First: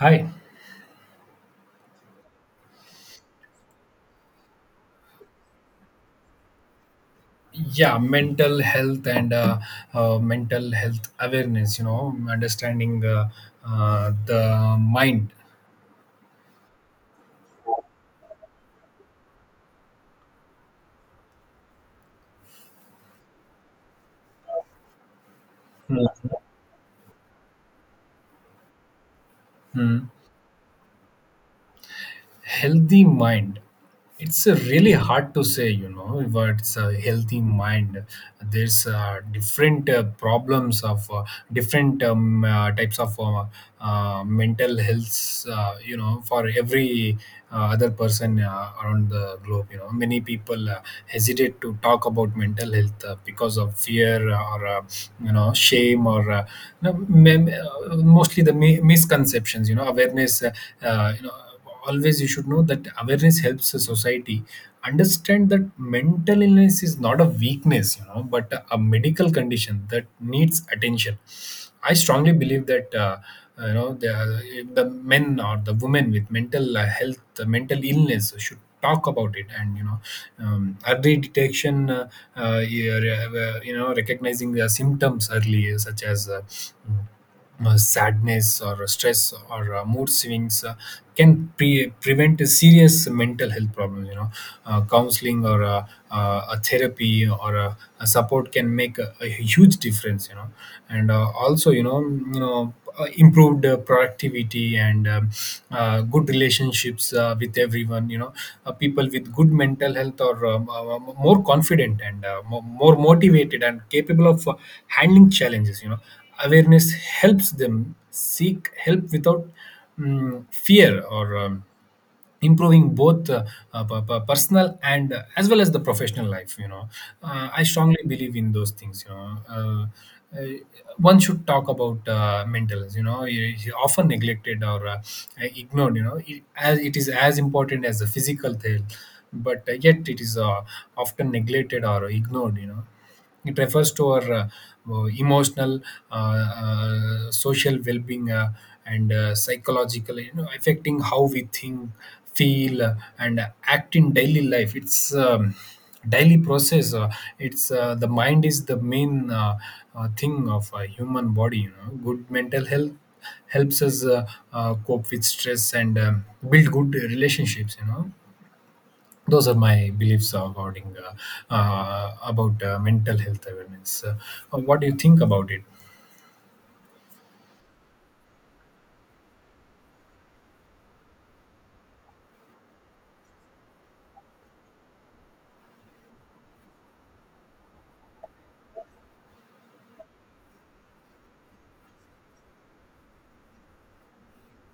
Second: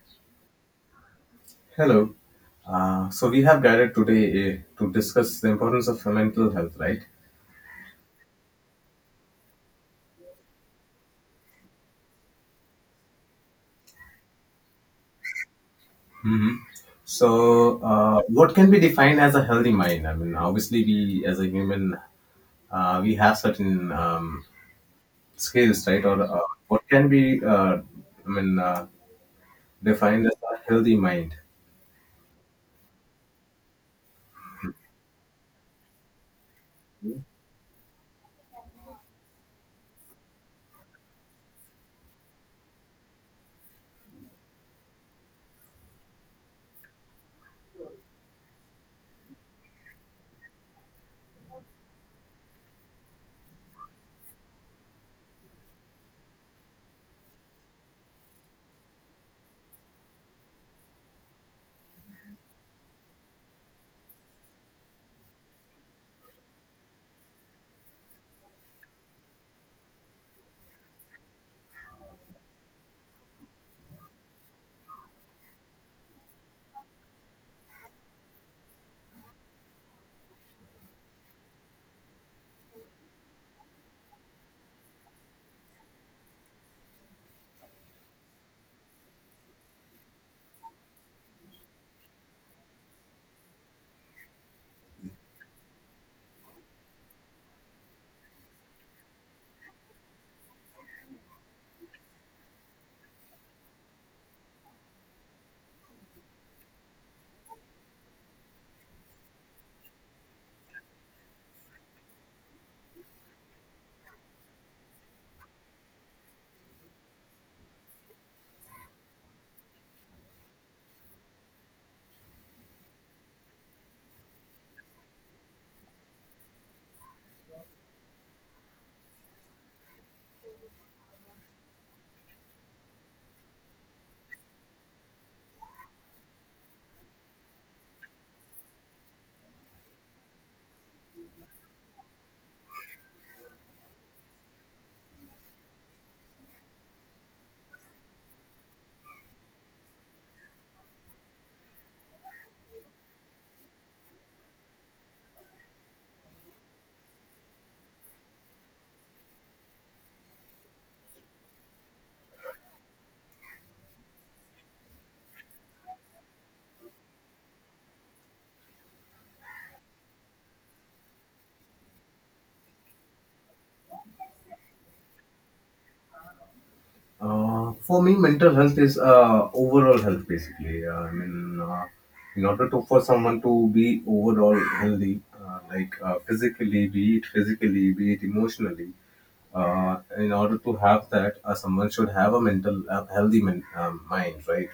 Hi. Hello. So we have gathered today to discuss the importance of mental health, right? Yeah, mental health and mental health awareness, you know, understanding the mind. Mm-hmm. So, what can be defined as a healthy mind? I mean, obviously, we as a human, we have certain skills, Hmm. right? Or what can be, I mean, uh, Hmm. defined as a healthy mind? Healthy mind, it's really hard to say, you know, what's a healthy mind. There's different problems of different types of mental health, you know, for every other person around the globe. You know, many people hesitate to talk about mental health because of fear or, you know, shame, or you know, mostly the misconceptions. You know, awareness, you know, always you should know that awareness helps the society understand that mental illness is not a weakness, you know, but a medical condition that needs attention. I strongly believe that, you know, the men or the women with mental health, mental illness, should talk about it. And you know, early detection, uh, you know, recognizing the symptoms early, such as sadness or stress or mood swings, can prevent a serious mental health problem. You know, counseling or a therapy or a support can make a huge difference. You know, and also, you know, improved productivity and good relationships with everyone. You know, people with good mental health are more confident and more motivated and capable of handling challenges. You know, awareness helps them seek help without fear or, improving both personal and as well as the professional life. You know, I strongly believe in those things. You know, uh, one should talk about mental health. You know, it is often neglected or ignored. You know it, as it is as important as the physical health, but yet it is often neglected or ignored. You know, it refers to our emotional, social well-being, and psychological, you know, affecting how we think, feel, and act in daily life. It's daily process. It's The mind is the main thing of a human body. You know, good mental health helps us cope with stress and, build good relationships. You know, those are my beliefs regarding, about mental health awareness. What do you think about it? For me, mental health is overall health basically. In order to for someone to be overall healthy, like physically, be it emotionally, in order to have that, someone should have a mental healthy mind, right?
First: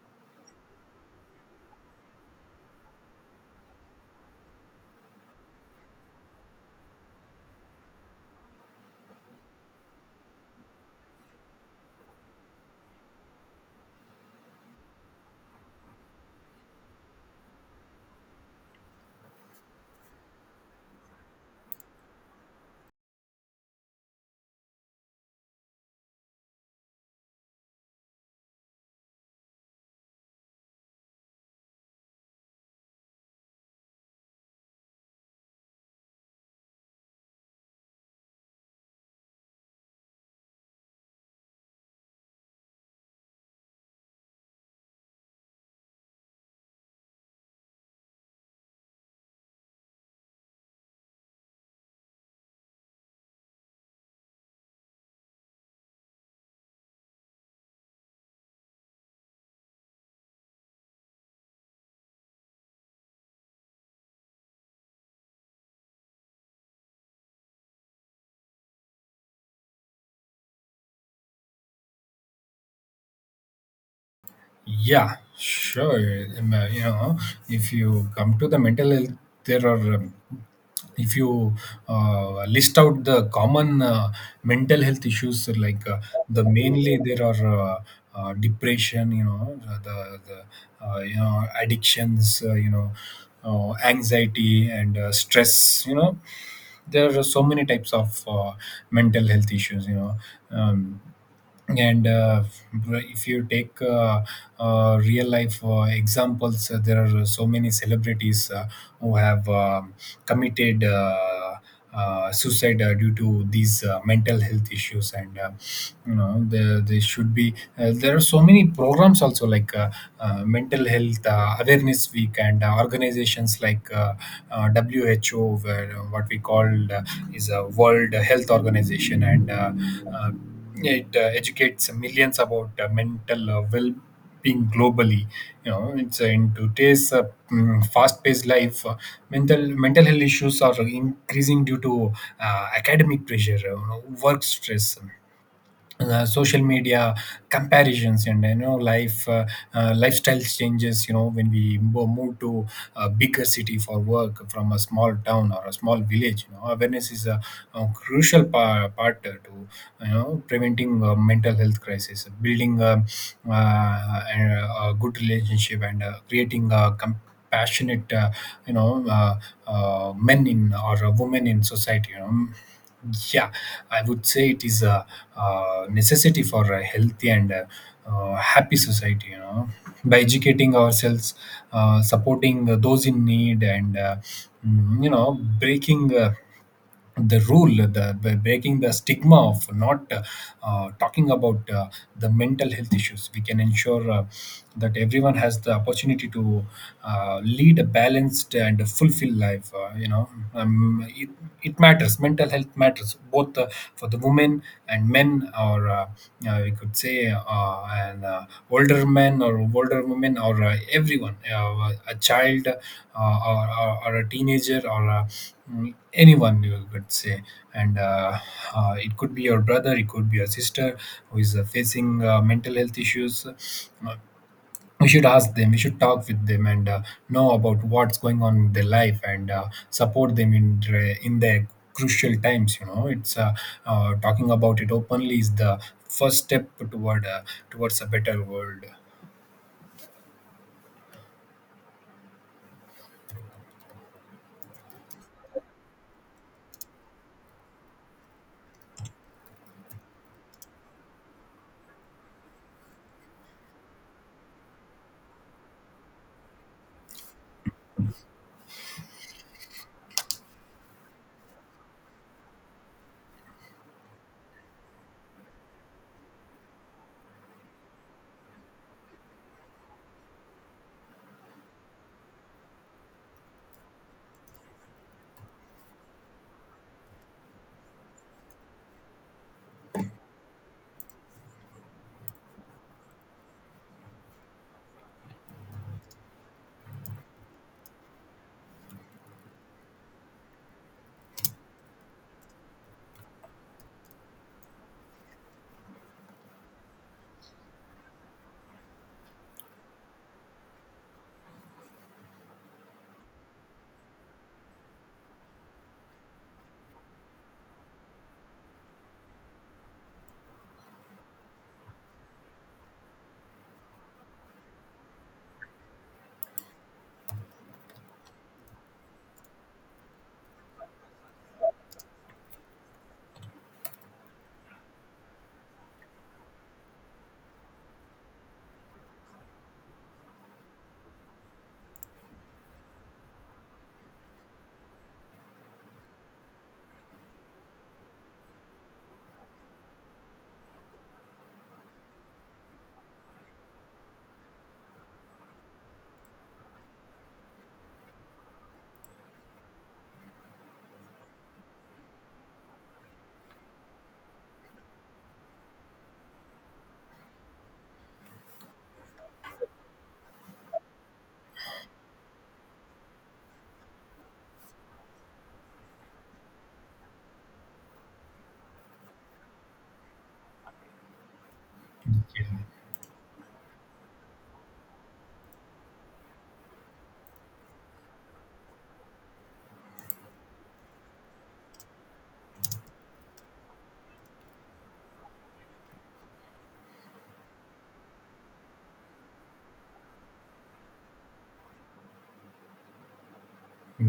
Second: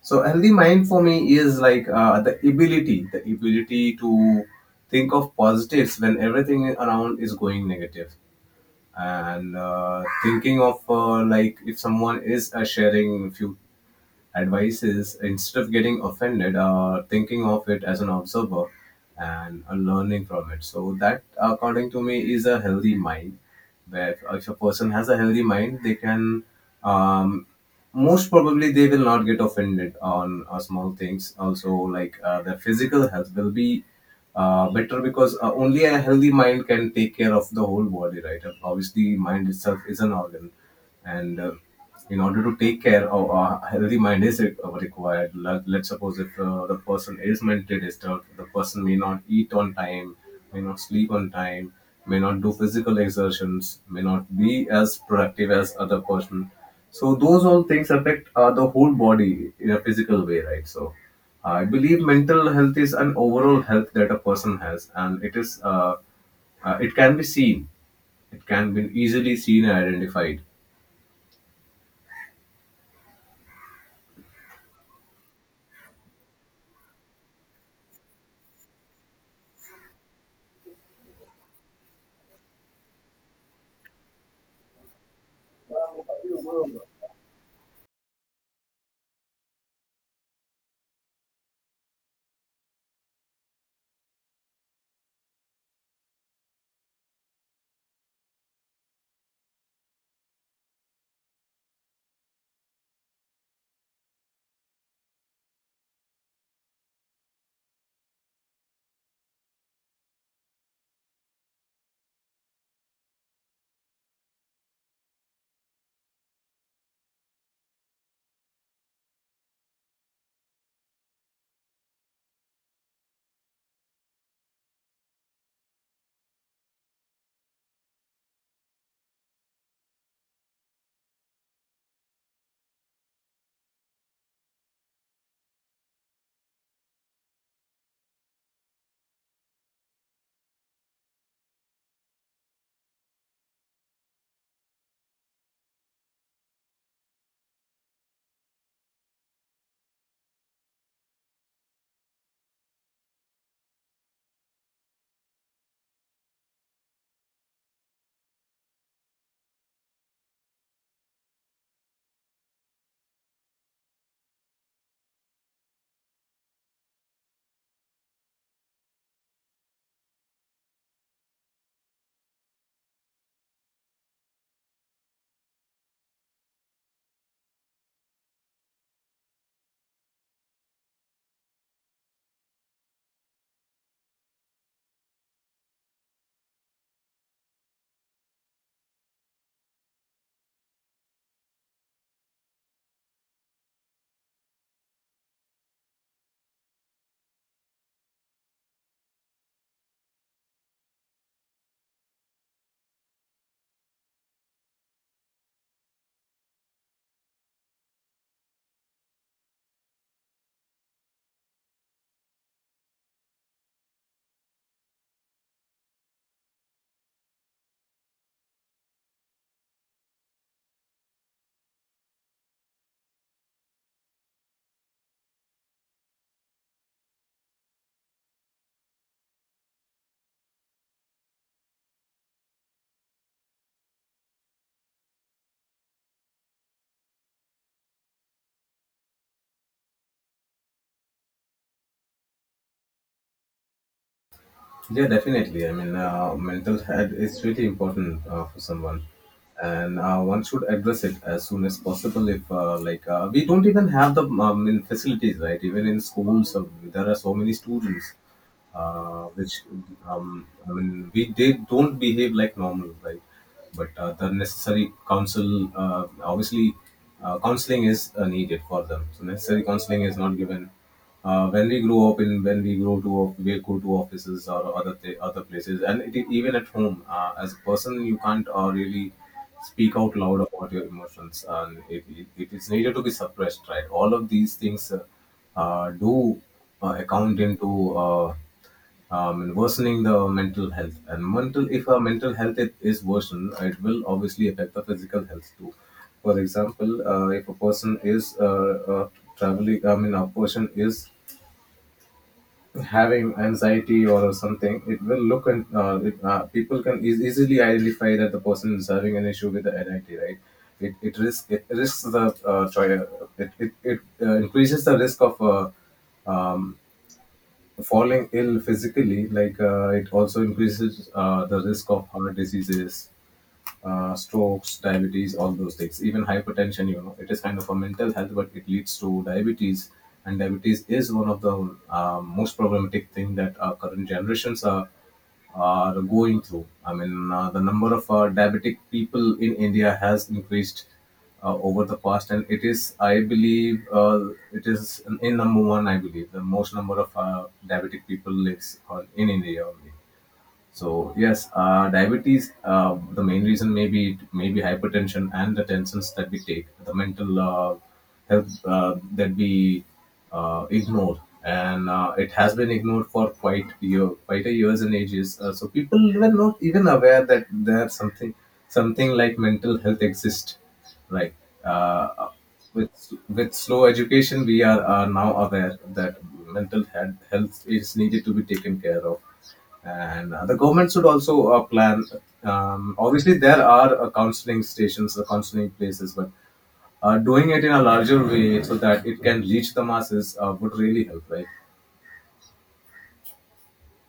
So healthy mind for me is like the ability to think of positives when everything around is going negative and thinking of like if someone is sharing few advice is instead of getting offended, thinking of it as an observer and learning from it. So that, according to me, is a healthy mind. Where if a person has a healthy mind, they can um, most probably they will not get offended on small things. Also, like their physical health will be better because only a healthy mind can take care of the whole body, right? Obviously, mind itself is an organ and in order to take care of a healthy mind is required. Let's suppose if the person is mentally disturbed, the person may not eat on time, may not sleep on time, may not do physical exertions, may not be as productive as other person. So those all things affect the whole body in a physical way, right? So I believe mental health is an overall health that a person has, and it is it can be seen, it can be easily seen and identified. Yeah, sure. You know, if you come to the mental health, there are, if you list out the common mental health issues, like the mainly there are depression, you know, the you know, addictions, you know, anxiety and stress. You know, there are so many types of mental health issues. You know, um, and if you take real life examples, there are so many celebrities who have committed suicide due to these mental health issues. And you know, there should be, there are so many programs also, like mental health awareness week, and organizations like who, where, what we call uh, is a World Health Organization. And uh, it educates millions about mental well-being globally. You know, it's in today's fast-paced life, mental health issues are increasing due to academic pressure, work stress, social media comparisons, and you know, life, lifestyle changes. You know, when we move to a bigger city for work from a small town or a small village, you know, awareness is a crucial part to, you know, preventing mental health crisis, building a good relationship and creating a compassionate, you know uh, men in or women in society. You know, yeah, I would say it is a necessity for a healthy and happy society. You know, by educating ourselves, supporting those in need, and, you know, breaking. The rule the by breaking the stigma of not talking about the mental health issues, we can ensure that everyone has the opportunity to lead a balanced and fulfilled life. You know, um, it, it matters. Mental health matters both for the women and men, or we could say an older men or older women or everyone, a child or a teenager or, anyone you could say. And it could be your brother, it could be your sister who is facing mental health issues. uh, we should ask them, we should talk with them, and know about what's going on in their life, and support them in their crucial times. You know, it's talking about it openly is the first step toward, towards a better world. Yeah, definitely. I mean, mental health is really important for someone, and one should address it as soon as possible. If like we don't even have the in facilities, right? Even in schools, there are so many students which I mean, we they don't behave like normal, right? But the necessary counsel, obviously, counseling is needed for them. So necessary counseling is not given. When we grow up in when we grow to we go to offices or other places, and even at home, as a person, you can't really speak out loud about your emotions, and it is needed to be suppressed, right? All of these things. Do account into worsening the mental health. And mental, if our mental health it is worsened, it will obviously affect the physical health too. For example, if a person is uh, traveling, I mean, a person is having anxiety or something, it will look and people can easily identify that the person is having an issue with the anxiety, right? It risks the choi- it increases the risk of um, falling ill physically. Like it also increases the risk of heart diseases, strokes, diabetes, all those things, even hypertension, you know, it is kind of a mental health, but it leads to diabetes. And diabetes is one of the most problematic thing that our current generations are going through. I mean, the number of diabetic people in India has increased over the past, and it is, I believe, it is in number one. I believe the most number of diabetic people lives on, in India only. So yes, diabetes. The main reason may be maybe hypertension and the tensions that we take, the mental health that we ignore, and it has been ignored for quite a years and ages. So people were not even aware that there's something like mental health exists, right? Uh, with with slow education, we are now aware that mental health is needed to be taken care of, and the government should also plan. Obviously there are counseling stations or counseling places, but doing it in a larger way so that it can reach the masses would really help, right?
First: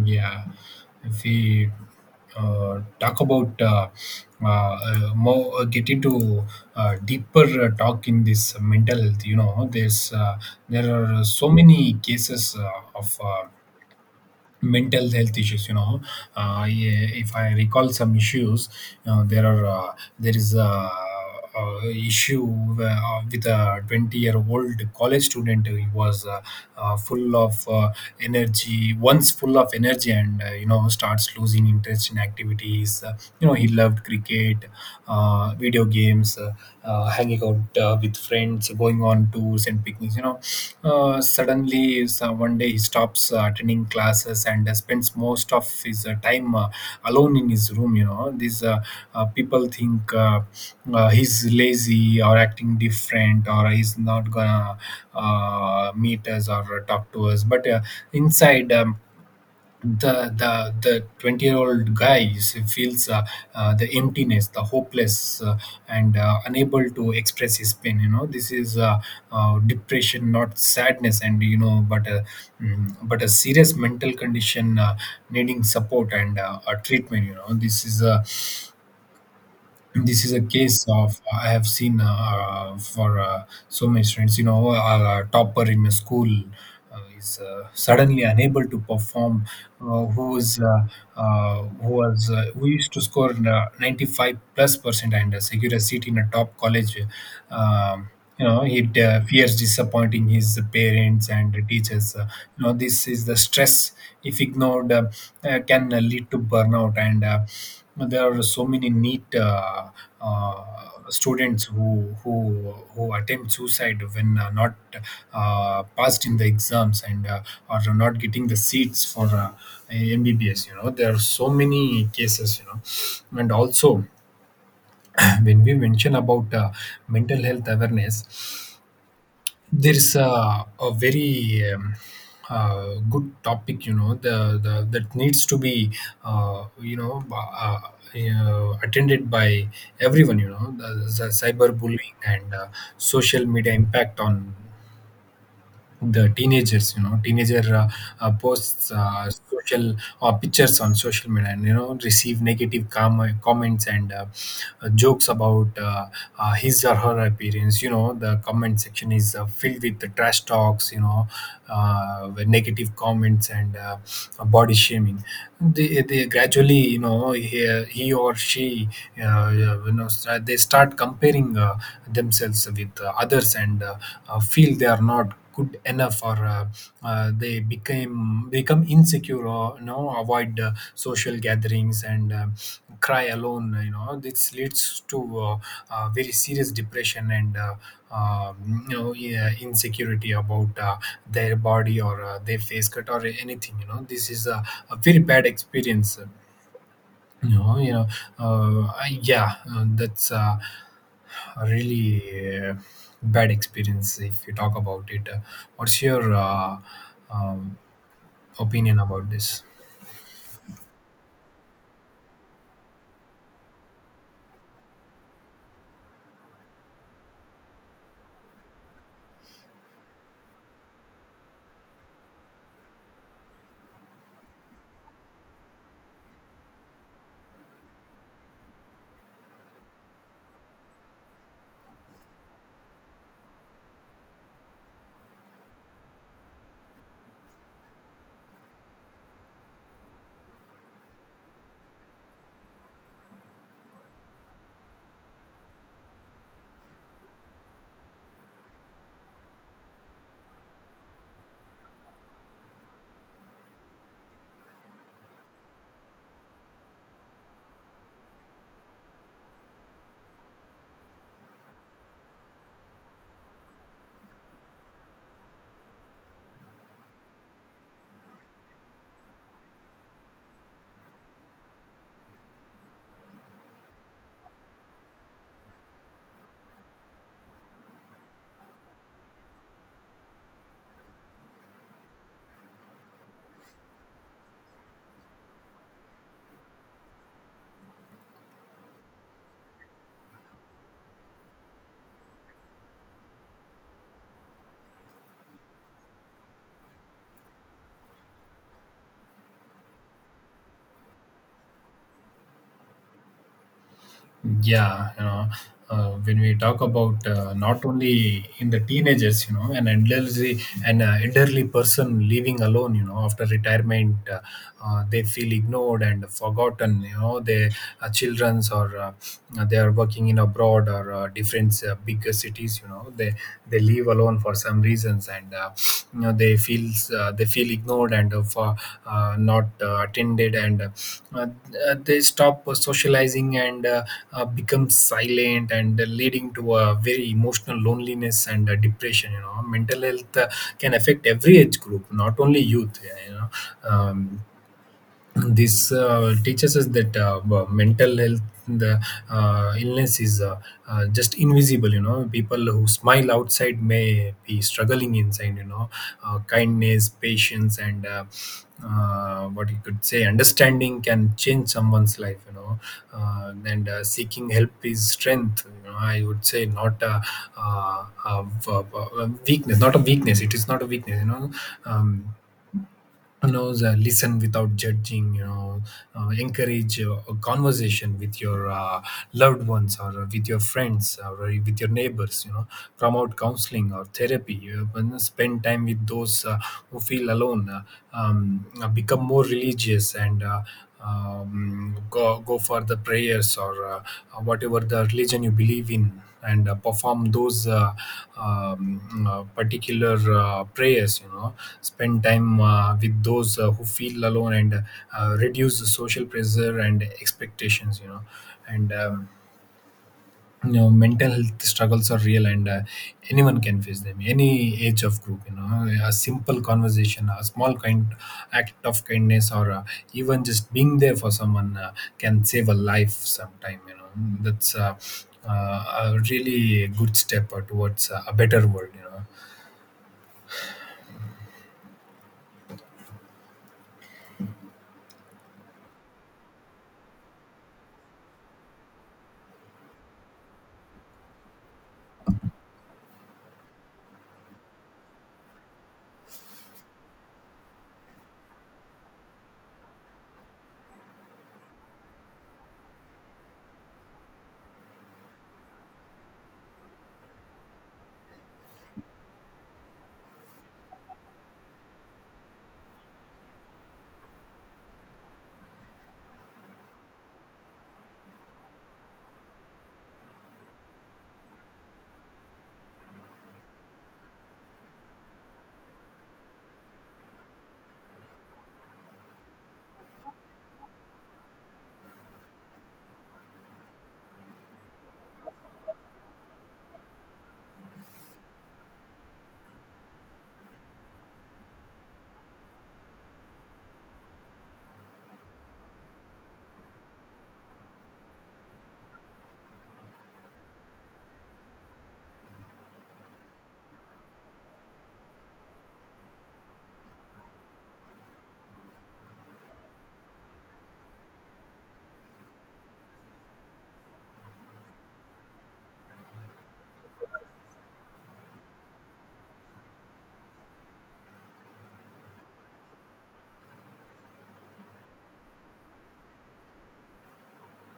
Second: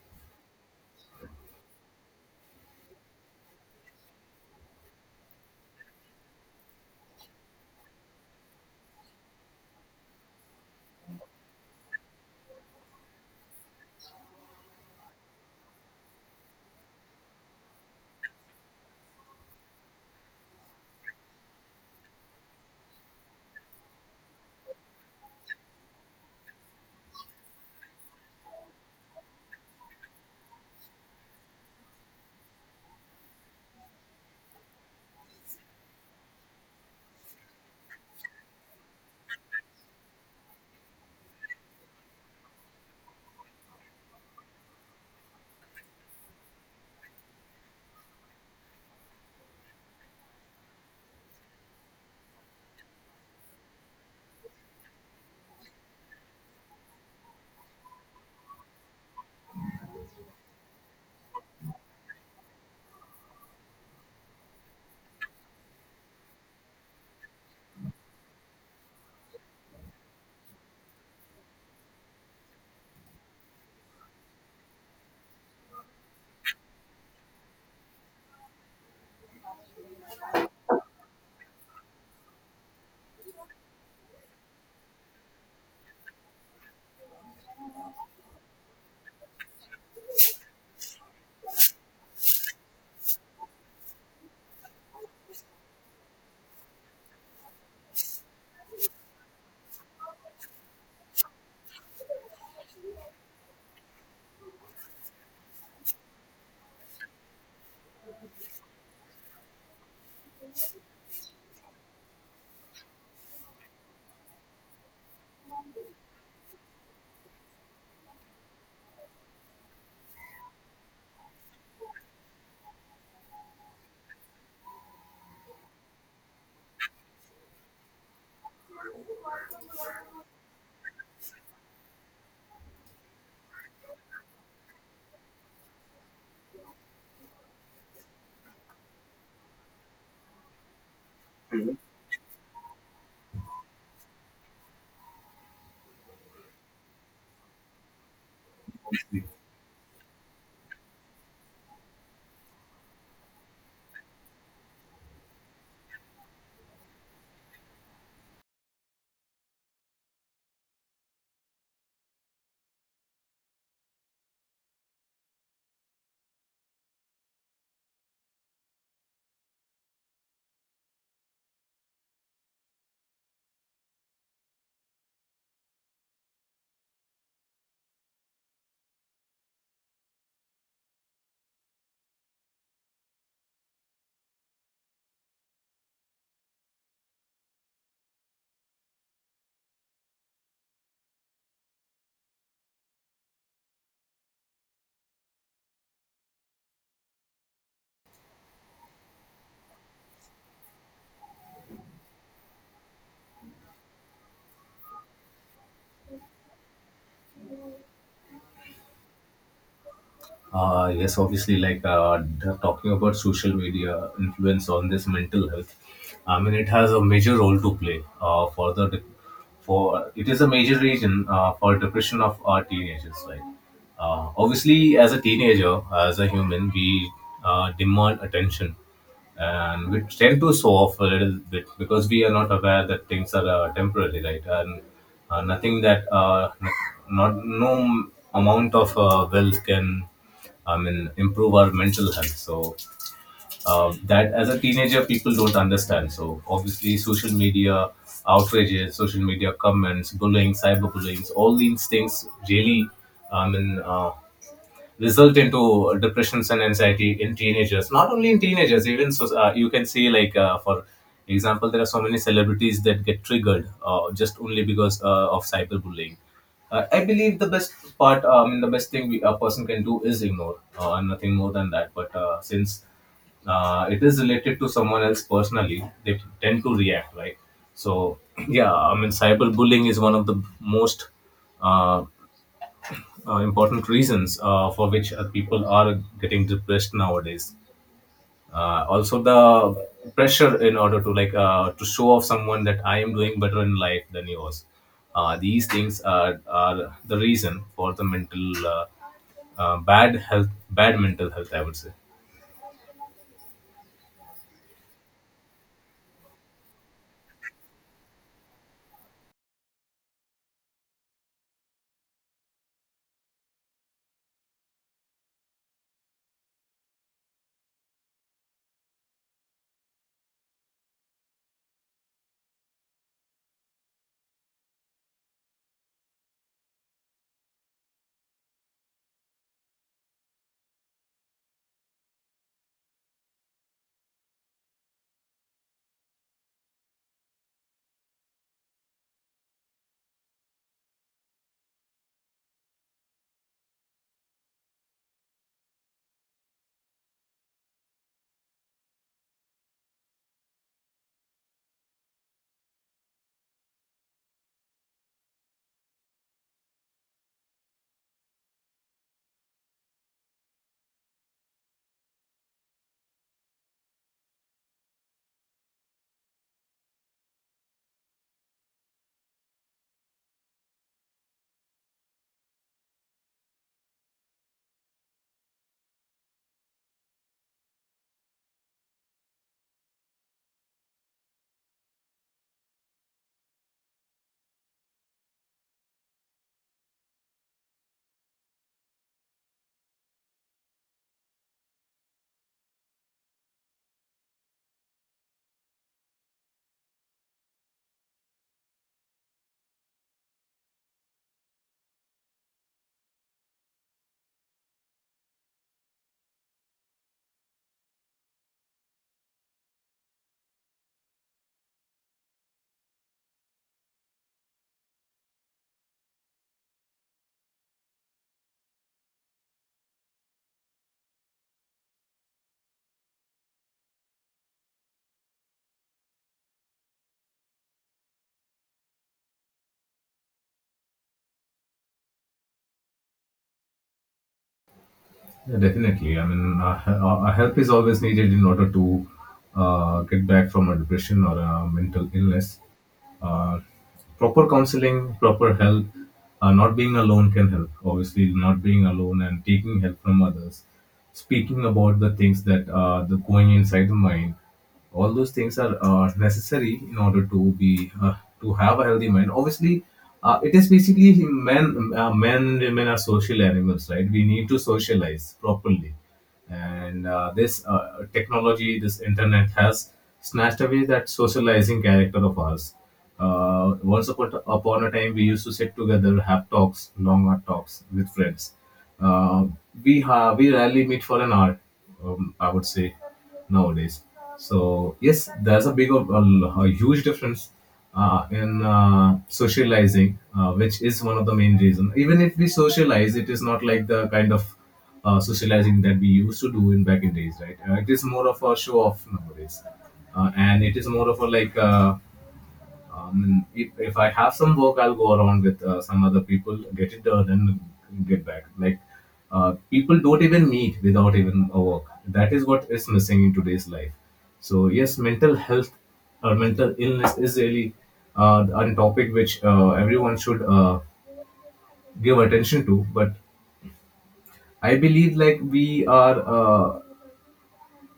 Yeah, if we uh, talk about more, get into deeper talk in this mental health. You know, there are so many cases of mental health issues. You know, yeah, if I recall some issues, you know, there are, there is a issue where, with a 20-year-old college student who was, full of energy once, full of energy, and you know, starts losing interest in activities. You know, he loved cricket, video games, hanging out with friends, going on tours and picnics. You know, suddenly one day he stops attending classes and spends most of his time alone in his room. You know, these people think he's lazy or acting different, or he's not gonna meet us or talk to us, but inside, the 20-year-old guy feels the emptiness, the hopeless, and unable to express his pain. You know, this is depression, not sadness. And you know, but a serious mental condition needing support and a treatment. You know, this is a case of, I have seen for so many students. You know, a topper in a school is suddenly unable to perform. Uh, who was uh, who used to score 95 plus percent and secure a seat in a top college. um you know, he fears disappointing his parents and teachers. You know, this is the stress. If ignored, can lead to burnout. And there are so many neat, uh, students who attempt suicide when not passed in the exams and are not getting the seats for MBBS. You know, there are so many cases. You know, and also when we mention about mental health awareness, there is a very good topic. You know, the that needs to be uh, you know uh, attended by everyone. You know, the cyber and social media impact on the teenagers. You know, teenager, posts social pictures on social media, and you know, receive negative comments and jokes about his or her appearance. You know, the comment section is filled with the trash talks. You know, with negative comments and body shaming, they gradually, you know, he or she, uh, you know, they start comparing themselves with others, and feel they are not good enough or they became become insecure, or you know, avoid social gatherings and cry alone. You know, this leads to very serious depression and uh, yeah, insecurity about their body or their face cut or anything. You know, this is a very bad experience. No, you know, yeah, that's a really bad experience if you talk about it. What's your, um, opinion about this? Yes, obviously, like talking about social media influence on this mental health, I mean, it has a major role to play for it is a major reason for depression of our teenagers. Like, obviously, as a teenager, as a human, we demand attention, and we tend to show off a little bit because we are not aware that things are temporary, right? And nothing that n- not no amount of wealth can, I mean, improve our mental health. So that as a teenager, people don't understand. So obviously, social media outrages, social media comments, bullying, cyberbullying, all these things really, I mean, result into depressions and anxiety in teenagers, not only in teenagers even. So you can see like for example there are so many celebrities that get triggered just only because of cyberbullying. I believe the best thing we, a person can do is ignore and nothing more than that, but since it is related to someone else personally, they tend to react, right? So yeah, I mean, cyberbullying is one of the most uh, important reasons for which people are getting depressed nowadays. Also, the pressure in order to like to show off someone that I am doing better in life than yours. These things are the reason for the mental bad health, bad mental health. I would say. Yeah, you know, when we talk about not only in the teenagers, you know, an elderly an elderly person living alone, you know, after retirement, they feel ignored and forgotten, you know, they are children's or they are working in abroad or different bigger cities, you know, they live alone down for some reasons. And uh, you know they feel ignored and not attended, and uh, they stop socializing, and become silent, and leading to a very emotional loneliness and depression. You know, mental health can affect every age group, not only youth. Yeah, you know, um, this teaches us that, well, mental health, the illness, is just invisible. You know, people who smile outside may be struggling inside. You know, kindness, patience, and what you could say, understanding, can change someone's life. You know, and seeking help is strength, you know. I would say, not uh, a, a, a weakness. Not a weakness. It is not a weakness, you know. um, you know, the listen without judging, you know, encourage a conversation with your loved ones, or with your friends, or with your neighbors, you know. Promote counseling or therapy, you know. Spend time with those who feel alone. Become more religious, and go for the prayers, or whatever the religion you believe in, and perform those particular prayers, you know. Spend time with those who feel alone, and reduce the social pressure and expectations, you know. And You know, mental health struggles are real, and anyone can face them, any age of group, you know. A simple conversation, a small kind act of kindness, or even just being there for someone, can save a life sometime, you know. That's a really good step towards a better world, you know. Yeah, definitely. I mean, help is always needed in order to get back from a depression or a mental illness. Uh, Proper counseling, proper help, not being alone can help. Obviously, not being alone and taking help from others, speaking about the things that are the going inside the mind, all those things are necessary in order to be to have a healthy mind. Obviously, it is basically men and women are social animals, right? We need to socialize properly, and this technology, this internet, has snatched away that socializing character of ours. Once upon a time we used to sit together, have talks, long talks with friends. uh, we rarely meet for an hour, I would say, nowadays. So yes, there's a big, of- a, l- a huge difference in socializing, which is one of the main reason. Even if we socialize, it is not like the kind of socializing that we used to do in back in days, right? It is more of a show off nowadays, and it is more of a like. If I have some work, I'll go around with some other people, get it done, and get back. Like people don't even meet without even a work. That is what is missing in today's life. So yes, mental health or mental illness is really a topic which everyone should give attention to. But I believe like we are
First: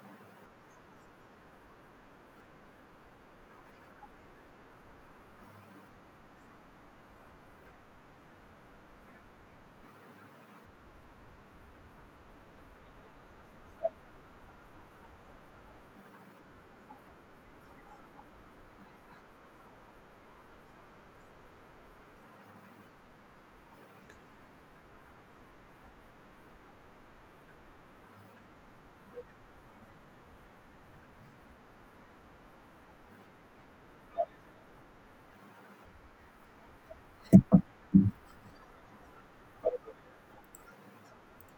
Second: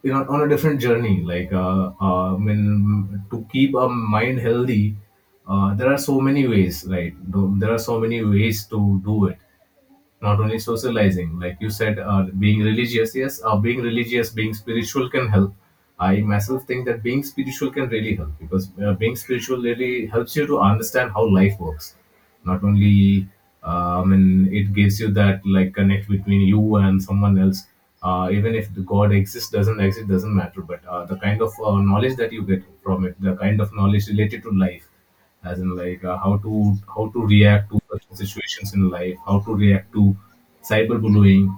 you know, on a different journey. Like I mean, to keep a mind healthy, there are so many ways, right? There are so many ways to do it, not only socializing. Like you said, being religious, yes, being religious, being spiritual can help. I myself think that being spiritual can really help, because being spiritual really helps you to understand how life works. Not only I mean, it gives you that like connect between you and someone else. Even if the god exists, doesn't exist, doesn't matter, but the kind of knowledge that you get from it, the kind of knowledge related to life, as in like how to react to such situations in life, how to react to cyberbullying,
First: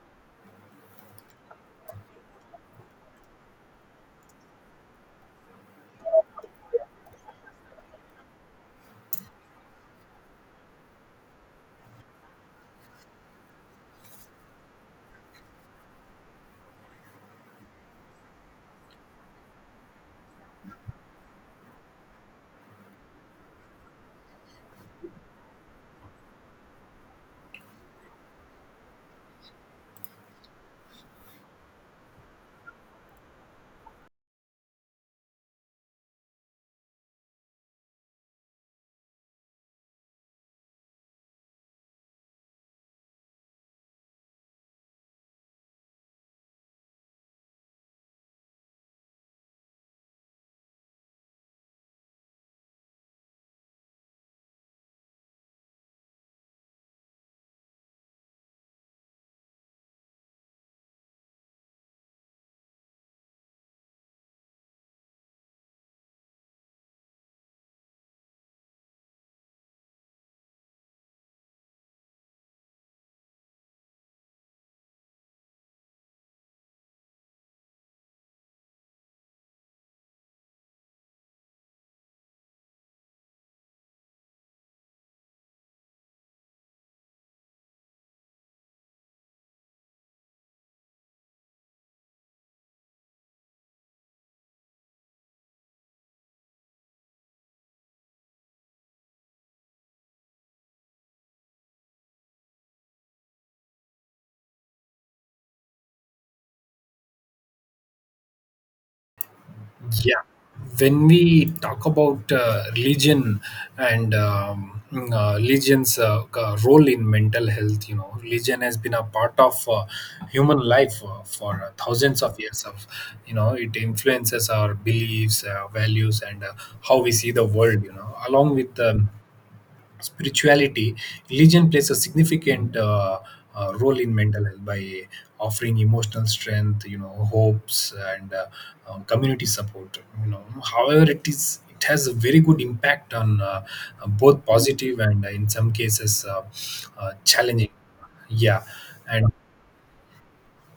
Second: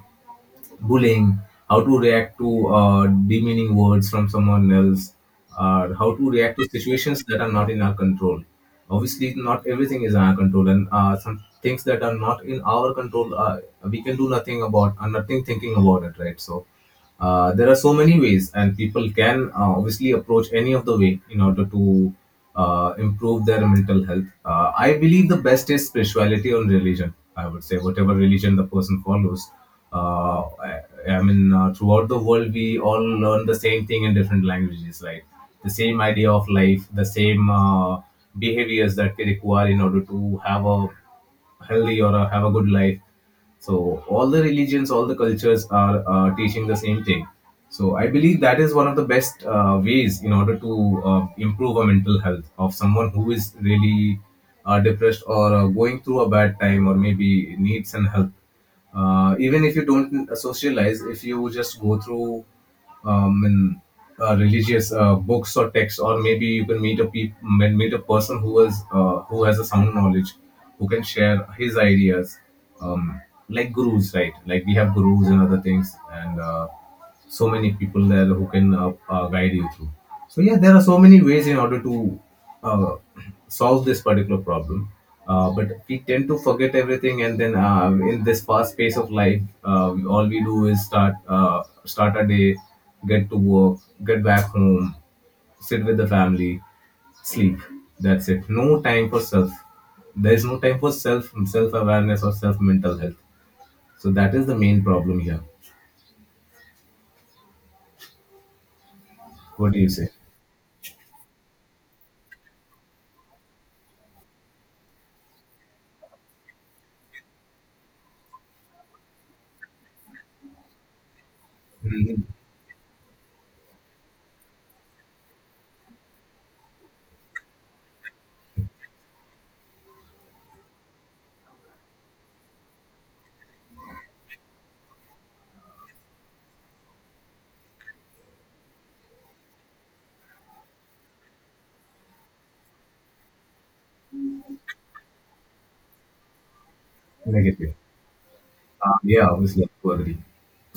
bullying, how to react to demeaning words from someone else, how to react to situations that are not in our control. Obviously, not everything is in our control, and some things that are not in our control, we can do nothing about, nothing thinking about it, right? So. There are so many ways, and people can obviously approach any of the way in order to improve their mental health. I believe the best is spirituality or religion. I would say whatever religion the person follows. Uh, I, I mean, throughout the world, we all learn the same thing in different languages, right? The same idea of life, the same behaviors that we require in order to have a healthy or have a good life. So all the religions, all the cultures are teaching the same thing. So I believe that is one of the best ways in order to improve a mental health of someone who is really depressed or going through a bad time or maybe needs some help even if you don't socialize if you just go through um, in, religious books or texts or maybe you can meet a meet a person who is who has a sound knowledge who can share his ideas um, like gurus, right? Like we have gurus and other things, and so many people there who can guide you through. So yeah, there are so many ways in order to uh, solve this particular problem. But we tend to forget everything, and then in this fast pace of life, all we do is start a day, get to work, get back home, sit with the family, sleep. That's it. No time for self. There is no time for self awareness or self mental health. So that is the main problem here. What do you say? Yeah, when we talk about religion and religion's role in mental health, you know, religion has been a part of human life for thousands Mhm. of years. Of You know, it influences our beliefs, values, and how we see the world. You know, along with spirituality, religion plays a significant role in mental health by offering emotional strength, you know, hopes, and community support, you know. However, it has a very good impact on, both positive and, in some cases, challenging. Negative. Yeah. And Yeah, obviously, I do agree.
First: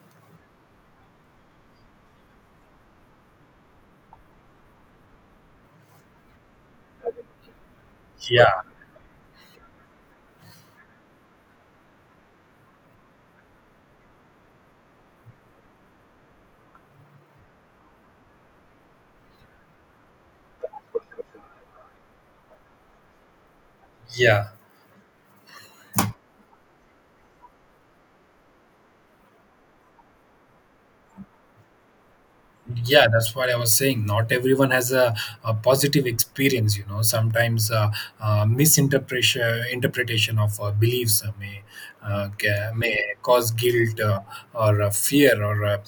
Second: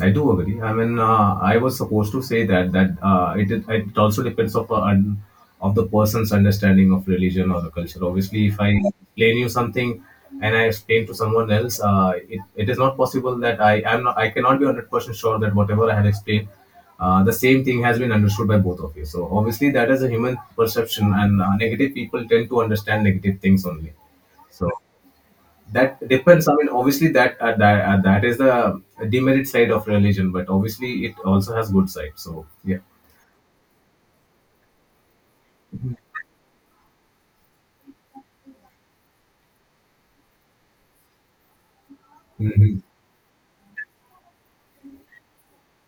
I do agree. I mean, I was supposed to say that it is- it also depends of of the person's understanding of religion or the culture. Obviously, if yeah. I explain you something and I explain to someone else, it is not possible that I am not I cannot be 100% sure that whatever I had explained, the same thing has been understood by both of you. So obviously, that is a human perception, and negative people tend to understand negative things only. yeah So that depends. I mean, obviously, that is the demerit side of religion, but obviously it also has good side, so yeah. yeah that's what I was saying. Not everyone has a positive experience, you know. Sometimes misinterpretation interpretation of beliefs Mhm. may cause guilt, or fear, or uh,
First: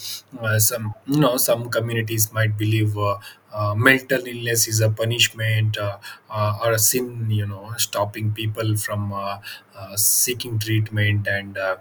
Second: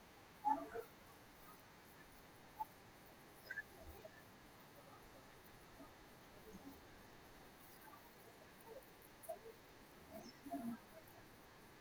uh, some, you know, some communities might believe mental illness is a punishment, or a sin, you know, stopping people from seeking treatment, and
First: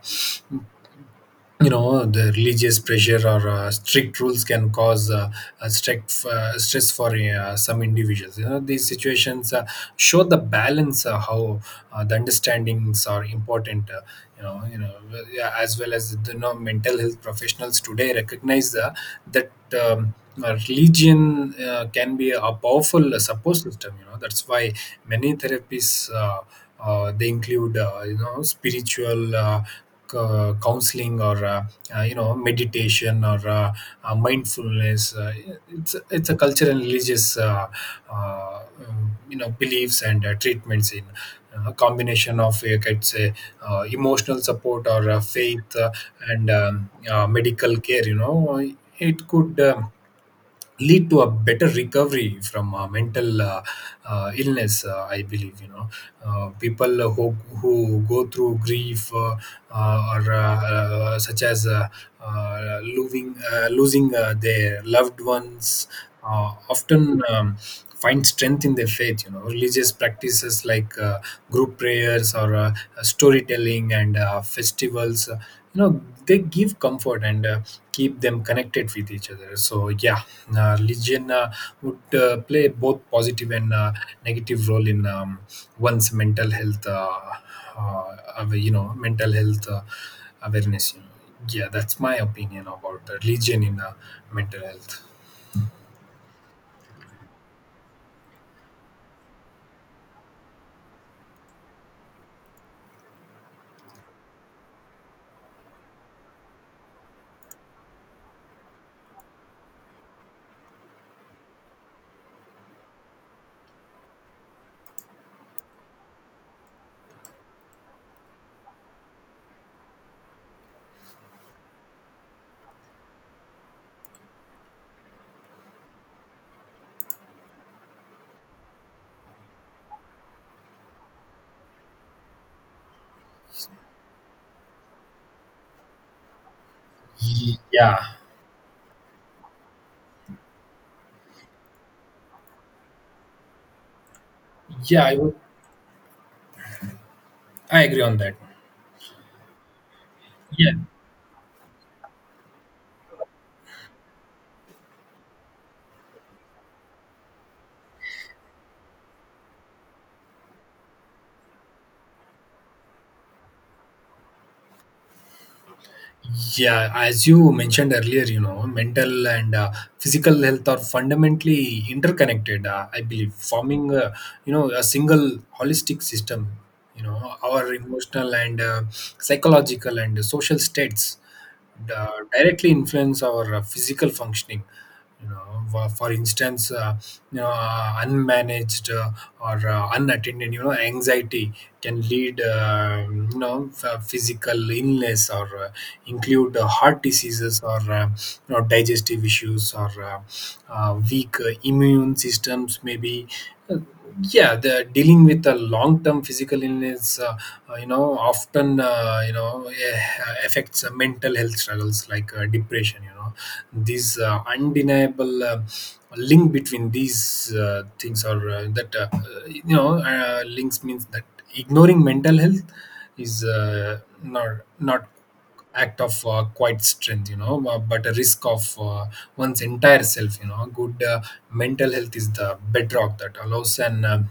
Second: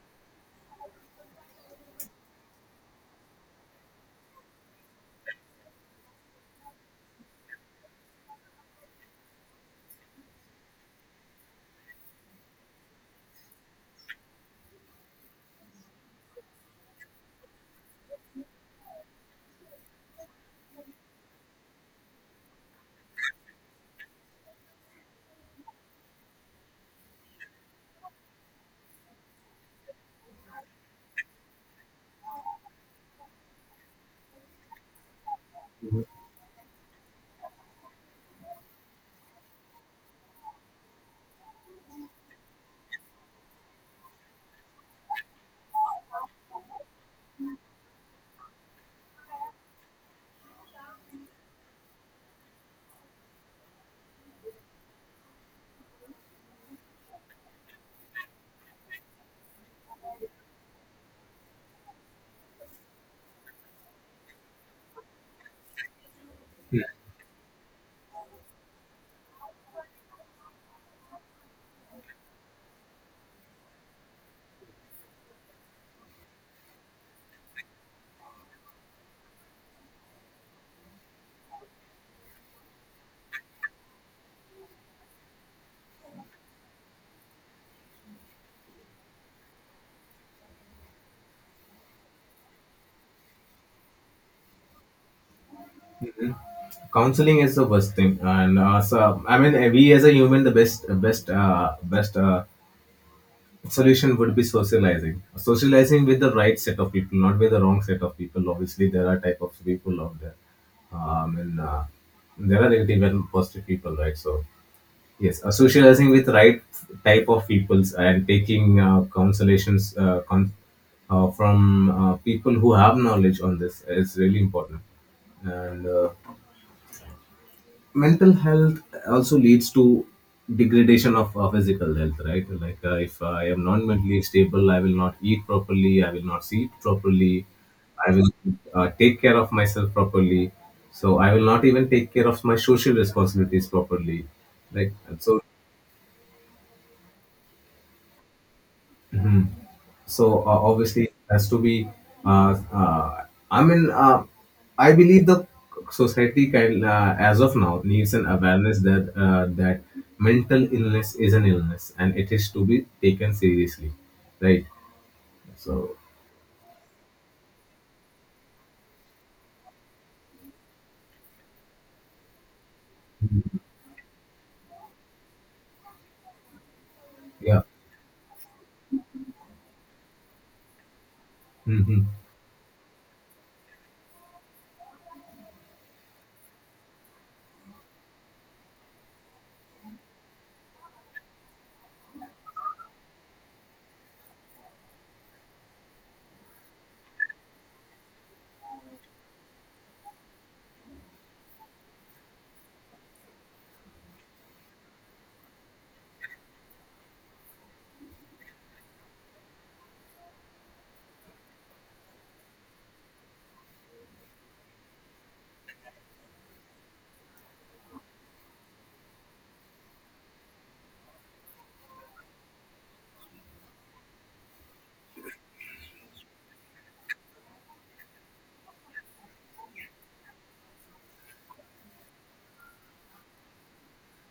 you know, the religious pressure or strict rules can cause a strict stress for some individuals, you know. These situations show the balance how the understandings are important, you know. Well, yeah, as well as the, you know, mental health professionals today recognize that um, religion can be a powerful support system, you know. That's why many therapies, they include, you know, spiritual counseling, or you know, meditation, or mindfulness. It's a cultural and religious uh, you know, beliefs and treatments in a combination of, I'd say, emotional support or faith, and medical care, you know. It could lead to a better recovery from mental illness, I believe, you know. People who go through grief, or such as losing their loved ones, often find strength in their faith, you know. Religious practices like group prayers, or storytelling and festivals, you know, they give comfort, and keep them connected with each other. So yeah, religion would play both positive and negative role in one's mental health, uh, you know, mental health awareness, you know. Yeah, that's my opinion about the religion in mental health. Counseling is the worst thing, and so I mean, we as a human, the best solution would be socializing with the right set of people, not with the wrong set of people. Obviously, there are type of people out there, and there are negative and positive people, right? So yes, socializing with right type of peoples and taking consolations from people who have knowledge on this is really important. And mental health also leads to degradation of physical health, right? Like if I am not mentally stable, I will not eat properly, I will not sleep properly, I Yeah. will take care of myself properly. So I will not even take care of my social responsibilities properly. Like Yeah, I would. so, I agree on that. So Yeah. obviously, it has to be. Uh, uh, I mean, I believe the society kind as of now, needs an awareness that mental illness is an illness and it is to be taken seriously, right? So Yeah, as you mentioned earlier, you know, mental and physical health are fundamentally interconnected. I believe forming, you know, a single holistic system. You know, yeah. our emotional and psychological and social states Hmm. Directly influence our physical functioning, you know. For instance, you know, unmanaged or unattended, you know, anxiety can lead, you know, physical illness, or include heart diseases, or you know, digestive issues, or weak immune systems, maybe. Uh, yeah, they're dealing with a long-term physical illness, you know, often you know, eh, affects mental health struggles like depression, you know. These undeniable link between these things, or that you know, links means that ignoring mental health is, not not act of quite strength, you know, but a risk of one's entire self, you know. Good mental health is the bedrock that allows an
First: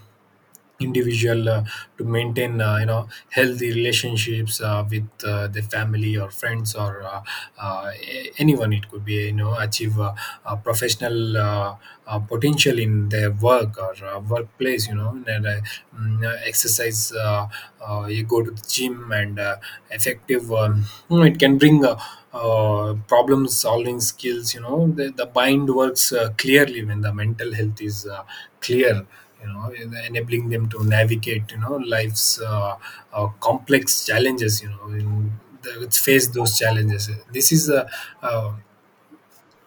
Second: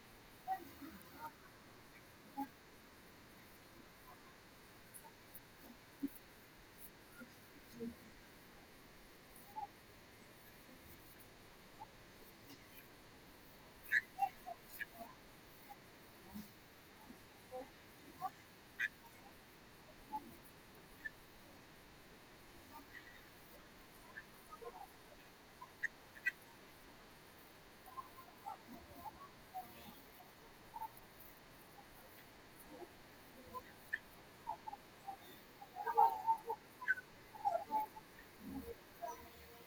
individual to maintain, you know, healthy relationships with the family, or friends, or anyone, it could be, you know, achieve professional potential in their work, or workplace exercise, you know. And mm, exercise You go to the gym, and effective, you, it can bring problem solving skills, you know. The mind works clearly when the mental health is clear, you know, enabling them to navigate, you know, life's complex challenges, you know, in face those challenges. Uh,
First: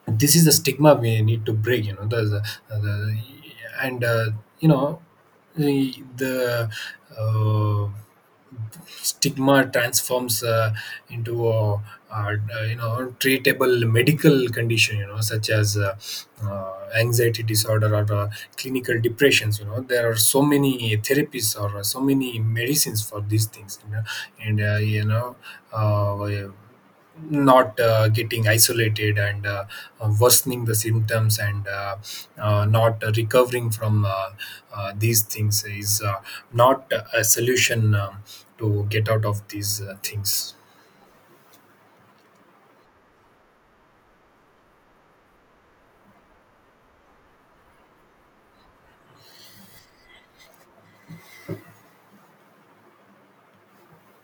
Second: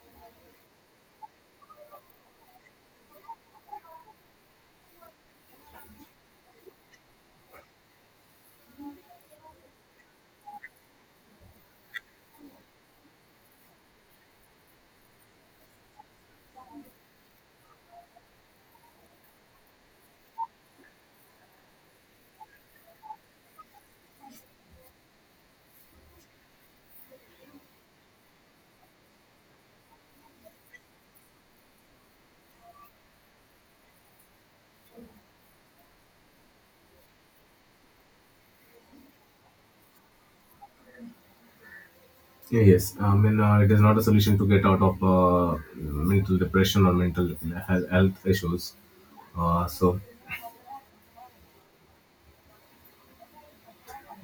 this is the stigma we need to break, you know, the and you know, the uh, stigma transforms into a, uh you know, treatable medical condition, you know, such as anxiety disorder, or clinical depressions, you know. There are so many therapies, or so many medicines for these things, you know. and uh, you know uh, Not getting isolated, and worsening the symptoms, and not recovering from these things is, not a solution to get out of these things. Yeah, yes, I mean, it is not a solution to get out of mental depression or mental health issues. Uh, so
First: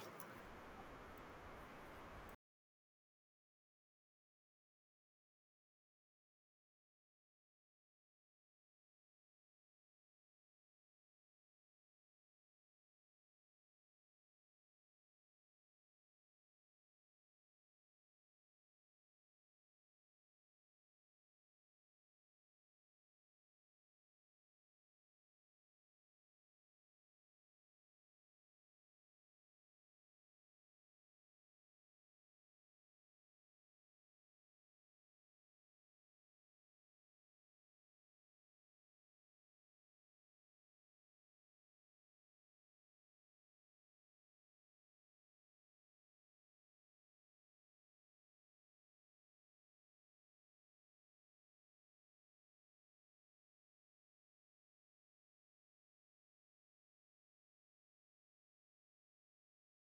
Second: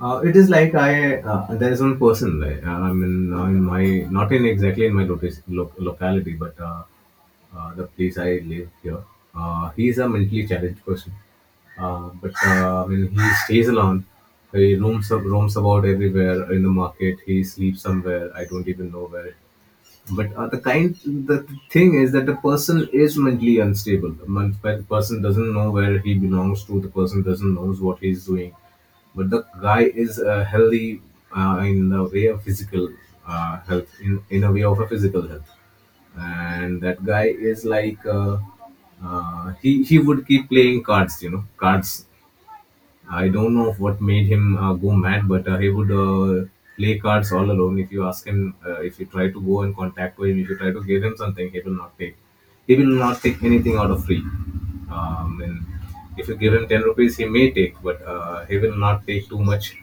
It is like I there is one person, like, in my, not in exactly in my locality, but the place I live here, he is a mentally challenged person. But I mean, he stays alone. He roams about everywhere in the market. He sleeps somewhere, I don't even know where, but the thing is that the person is mentally unstable. The the person doesn't know where he belongs to. The person doesn't knows what he's doing. But the guy is healthy in the way of physical health, in a way of a physical health, and that guy is like he would keep playing cards. You know, cards, I don't know what made him go mad, but he would play cards all alone. If you ask him, if you try to go in contact with him, if you try to give him something, he will not take. He will not take anything out of free. And if you give him 10 rupees, he may take, but he will not take too much.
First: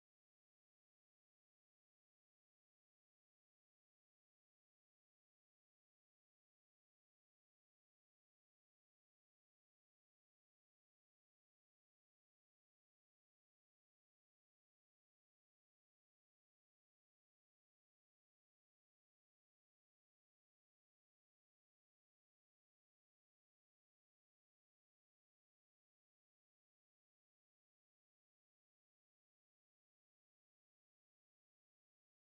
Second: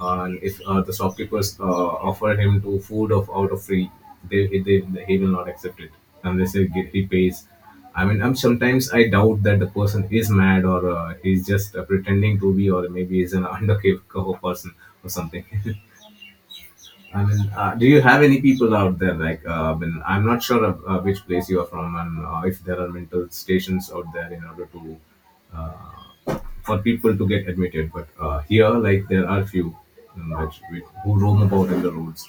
And if the shopkeepers offer him to food of out of free, he will not accept it unless he pays. I mean, I'm sometimes I doubt that the person is mad, or he's just pretending to be, or maybe he's an undercover person or something. I mean, do you have any people out there? Like, I'm not sure of, which place you are from, and if there are mental stations out there in order to uh, for people to get admitted. But here, like, there are few who roam about in the roads.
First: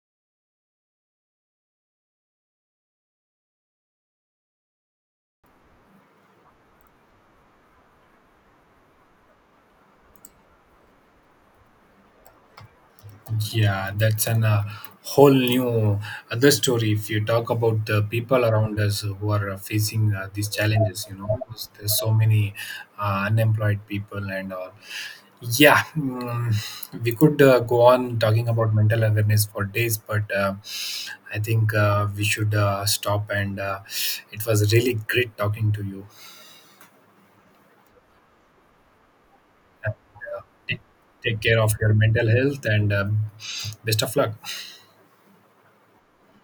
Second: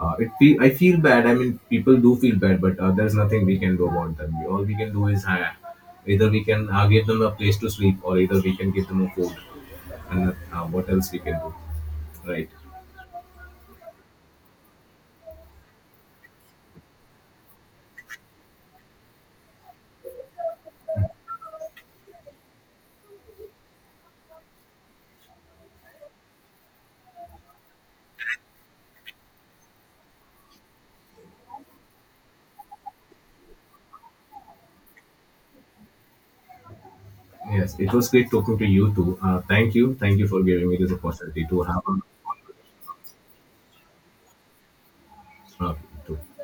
I feel bad. I mean, people do feel bad, but there's nothing we can do about them. All we can do is either we can give them a place to sleep, or either we can give them a food, and what else we can do, right? Yeah, that's an, whole new other story. If you talk about the people around us who are facing these challenges, you know, there's so many unemployed people, and yeah, we could go on talking about mental awareness for days, but I think we should stop. And It was really great talking to you. Yes, it was great talking to you too. Thank you. Thank you for giving me Take, this Take opportunity care to of have a, your mental health, and best of luck. uh, to